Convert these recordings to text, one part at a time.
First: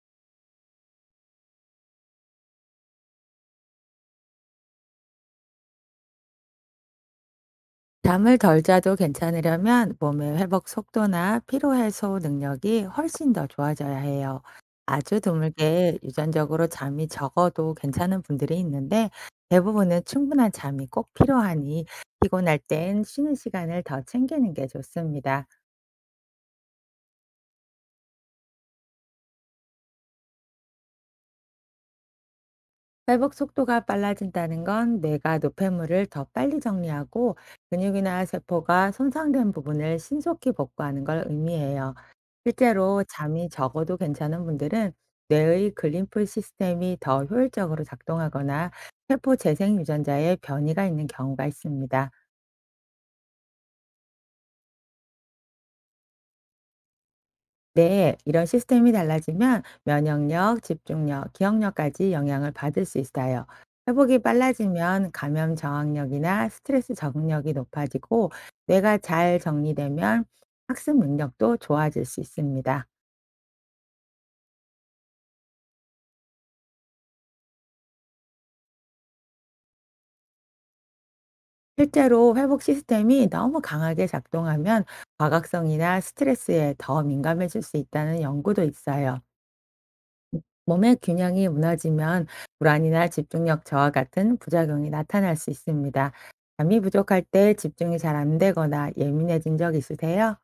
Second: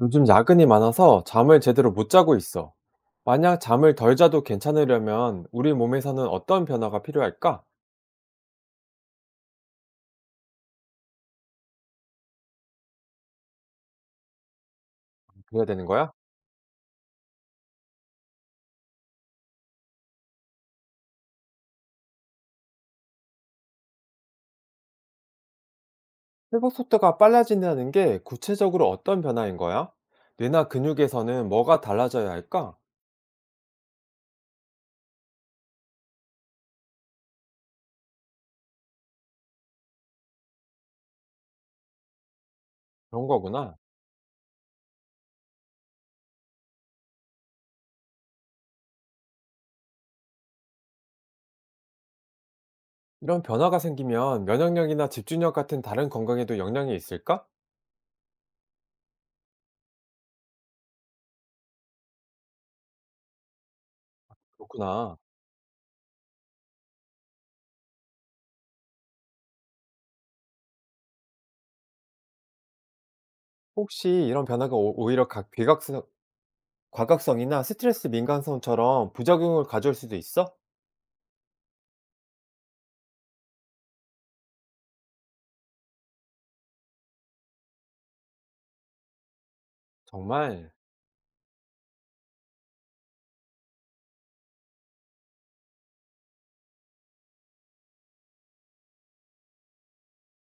요즘 야근이 많아서 잠을 제대로 못 자고 있어. 만약 잠을 덜 자도 괜찮으려면 우리 몸에서는 어떤 변화가 필요할까? 잠을 덜 자도 괜찮으려면 몸의 회복 속도나 피로 해소 능력이 훨씬 더 좋아져야 해요. 아주 그래야 되는 드물게 거야? 유전적으로 잠이 적어도 괜찮은 분들이 있는데 대부분은 충분한 잠이 꼭 필요하니 피곤할 땐 쉬는 시간을 더 챙기는 게 좋습니다. 회복 속도가 빨라진다는 게 구체적으로 어떤 변화인 거야? 뇌나 근육에서는 뭐가 달라져야 할까? 회복 속도가 빨라진다는 건 뇌가 노폐물을 더 빨리 정리하고 근육이나 세포가 손상된 부분을 신속히 복구하는 걸 의미해요. 실제로 그런 잠이 거구나. 적어도 괜찮은 분들은 뇌의 글림프 시스템이 더 효율적으로 작동하거나 세포 재생 유전자에 변이가 있는 경우가 있습니다. 이런 변화가 생기면 면역력이나 집중력 같은 다른 건강에도 영향이 있을까? 네, 이런 시스템이 달라지면 면역력, 집중력, 기억력까지 영향을 받을 수 있어요. 회복이 빨라지면 그렇구나. 감염 저항력이나 스트레스 적응력이 높아지고 뇌가 잘 정리되면 학습 능력도 좋아질 수 있습니다. 혹시 이런 변화가 오히려 각 비각성, 과각성이나 스트레스 민감성처럼 부작용을 가져올 수도 있어? 실제로 회복 시스템이 너무 강하게 작동하면 과각성이나 스트레스에 더 민감해질 수 있다는 연구도 있어요. 정말? 몸의 균형이 무너지면 불안이나 집중력 저하 같은 부작용이 나타날 수 있습니다. 잠이 부족할 때 집중이 잘 안 되거나 예민해진 적 있으세요?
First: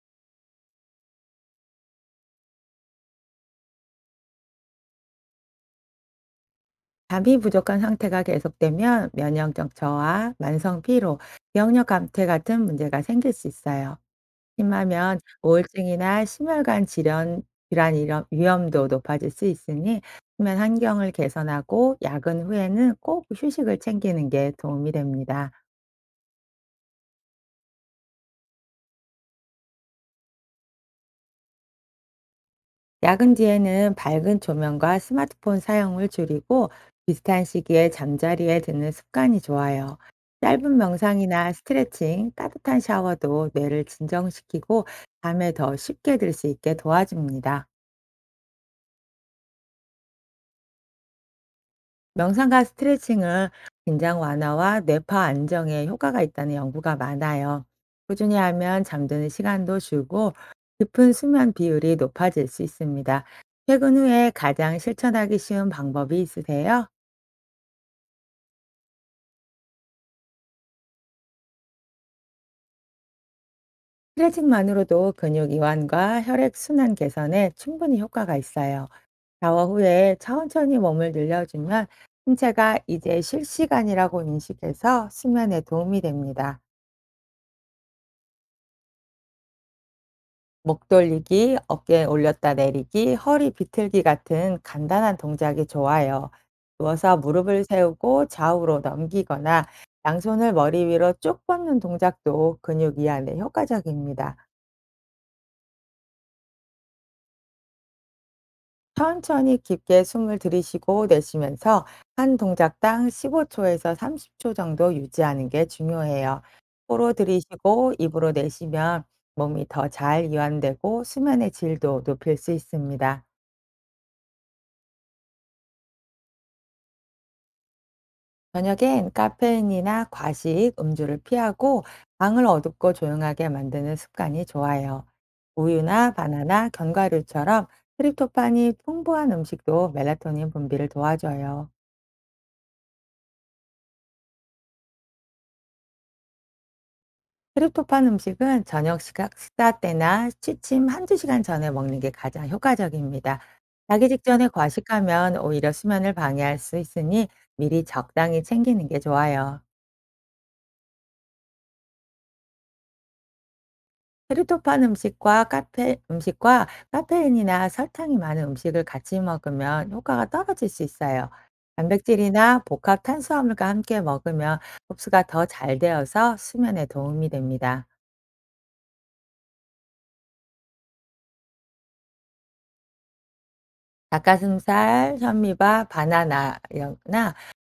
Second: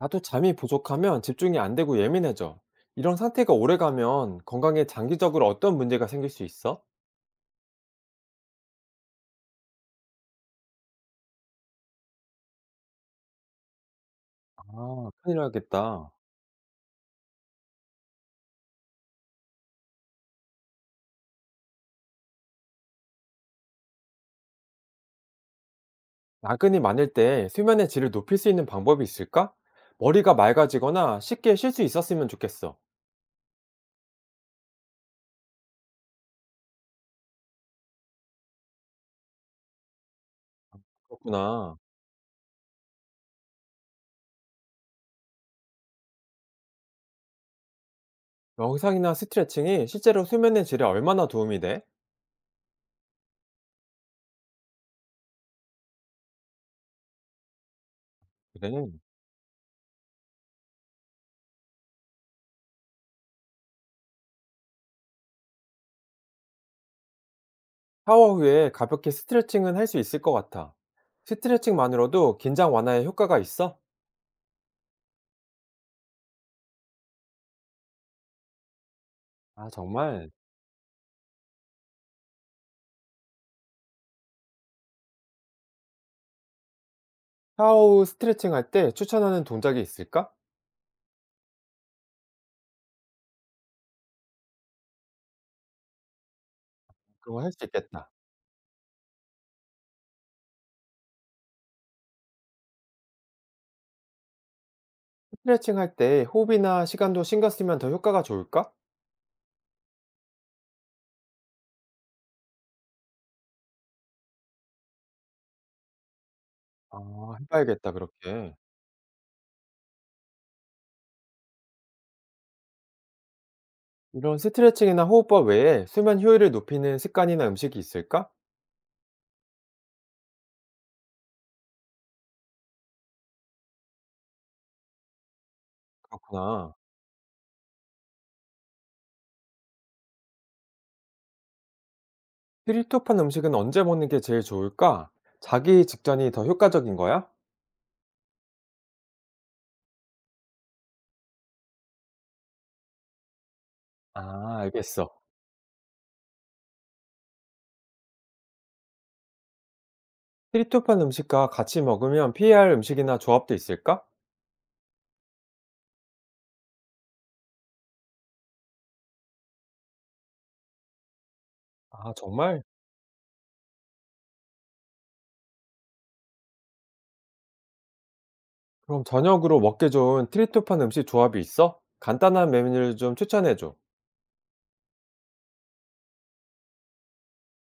나도 잠이 부족하면 집중이 안 되고 예민해져. 이런 상태가 오래가면 건강에 장기적으로 어떤 문제가 생길 수 있어? 잠이 부족한 상태가 계속되면 면역력 저하, 만성 피로, 기억력 감퇴 같은 문제가 생길 수 있어요. 아, 심하면 큰일 나겠다. 우울증이나 심혈관 질환 이런 위험도 높아질 수 있으니 수면 환경을 개선하고 야근 후에는 꼭 휴식을 챙기는 게 도움이 됩니다. 야근이 많을 때 수면의 질을 높일 수 있는 방법이 있을까? 머리가 맑아지거나 쉽게 쉴 수 있었으면 좋겠어. 야근 뒤에는 밝은 조명과 스마트폰 사용을 줄이고 비슷한 시기에 잠자리에 드는 습관이 좋아요. 짧은 명상이나 그렇구나. 스트레칭, 따뜻한 샤워도 뇌를 진정시키고 잠에 더 쉽게 들 수 있게 도와줍니다. 명상이나 스트레칭이 실제로 수면의 질에 얼마나 도움이 돼? 명상과 스트레칭은 긴장 완화와 뇌파 안정에 효과가 있다는 연구가 많아요. 꾸준히 그래. 하면 잠드는 시간도 줄고 깊은 수면 비율이 높아질 수 있습니다. 퇴근 후에 가장 실천하기 쉬운 방법이 있으세요? 샤워 후에 가볍게 스트레칭은 할 수 있을 것 같아. 스트레칭만으로도 긴장 완화에 효과가 있어? 스트레칭만으로도 근육 이완과 혈액 순환 개선에 충분히 효과가 있어요. 샤워 아, 후에 정말? 천천히 몸을 늘려주면 신체가 이제 쉴 시간이라고 인식해서 수면에 도움이 됩니다. 샤워 후 스트레칭 할 때 추천하는 동작이 있을까? 목 돌리기, 어깨 올렸다 내리기, 허리 비틀기 같은 간단한 동작이 좋아요. 누워서 그런 거 할 무릎을 수 있겠다. 세우고 좌우로 넘기거나 양손을 머리 위로 쭉 뻗는 동작도 근육 이완에 효과적입니다. 스트레칭 할 때 호흡이나 시간도 신경 쓰면 더 효과가 좋을까? 천천히 깊게 숨을 들이쉬고 내쉬면서 한 동작당 15초에서 30초 정도 유지하는 게 중요해요. 코로 아, 해봐야겠다, 들이쉬고 입으로 그렇게. 내쉬면 몸이 더 잘 이완되고 수면의 질도 높일 수 있습니다. 이런 스트레칭이나 호흡법 외에 수면 효율을 높이는 습관이나 음식이 있을까? 저녁엔 카페인이나 과식, 음주를 피하고 방을 어둡고 조용하게 만드는 습관이 좋아요. 우유나 바나나, 그렇구나. 견과류처럼 트립토판이 풍부한 음식도 멜라토닌 분비를 도와줘요. 트립토판 음식은 언제 먹는 게 제일 좋을까? 자기 직전이 더 효과적인 거야? 트립토판 음식은 저녁 식사 때나 취침 1~2 시간 전에 먹는 게 가장 효과적입니다. 자기 직전에 아, 알겠어. 과식하면 오히려 수면을 방해할 수 있으니 미리 적당히 챙기는 게 좋아요. 트립토판 음식과 같이 먹으면 피해야 할 음식이나 조합도 있을까? 트립토판 음식과 카페인이나 설탕이 많은 음식을 같이 먹으면 효과가 떨어질 수 있어요. 아, 단백질이나 정말? 복합 탄수화물과 함께 먹으면 흡수가 더 잘 되어서 수면에 도움이 됩니다. 그럼 저녁으로 먹기 좋은 트리토판 음식 조합이 있어? 간단한 메뉴를 좀 추천해줘. 닭가슴살, 현미밥, 바나나나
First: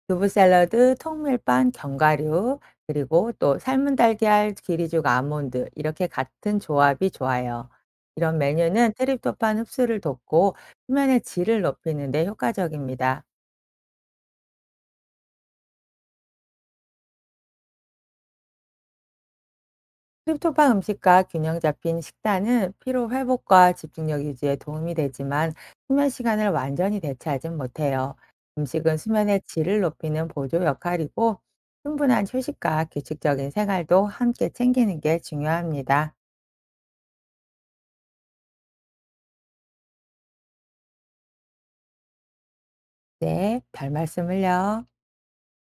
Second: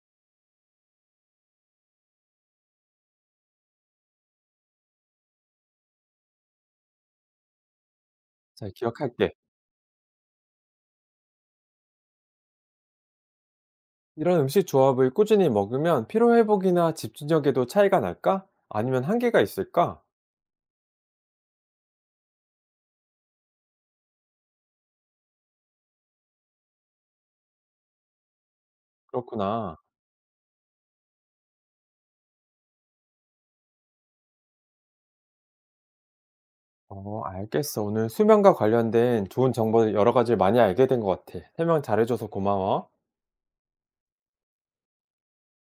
두부 샐러드, 통밀빵, 견과류 그리고 또 삶은 달걀, 기리죽, 아몬드 이렇게 같은 조합이 좋아요. 이런 잘 메뉴는 기억할게. 트립토판 흡수를 돕고 수면의 질을 높이는 데 효과적입니다. 이런 음식 조합을 꾸준히 먹으면 피로회복이나 집중력에도 차이가 날까? 아니면 한계가 있을까? 트립토판 음식과 균형 잡힌 식단은 피로 회복과 집중력 유지에 도움이 되지만 수면 시간을 완전히 대체하진 못해요. 음식은 수면의 그렇구나. 질을 높이는 보조 역할이고 충분한 휴식과 규칙적인 생활도 함께 챙기는 게 중요합니다. 어, 알겠어. 오늘 수면과 관련된 좋은 정보 여러 가지 많이 알게 된 것 같아. 설명 잘해줘서 고마워. 네, 별 말씀을요.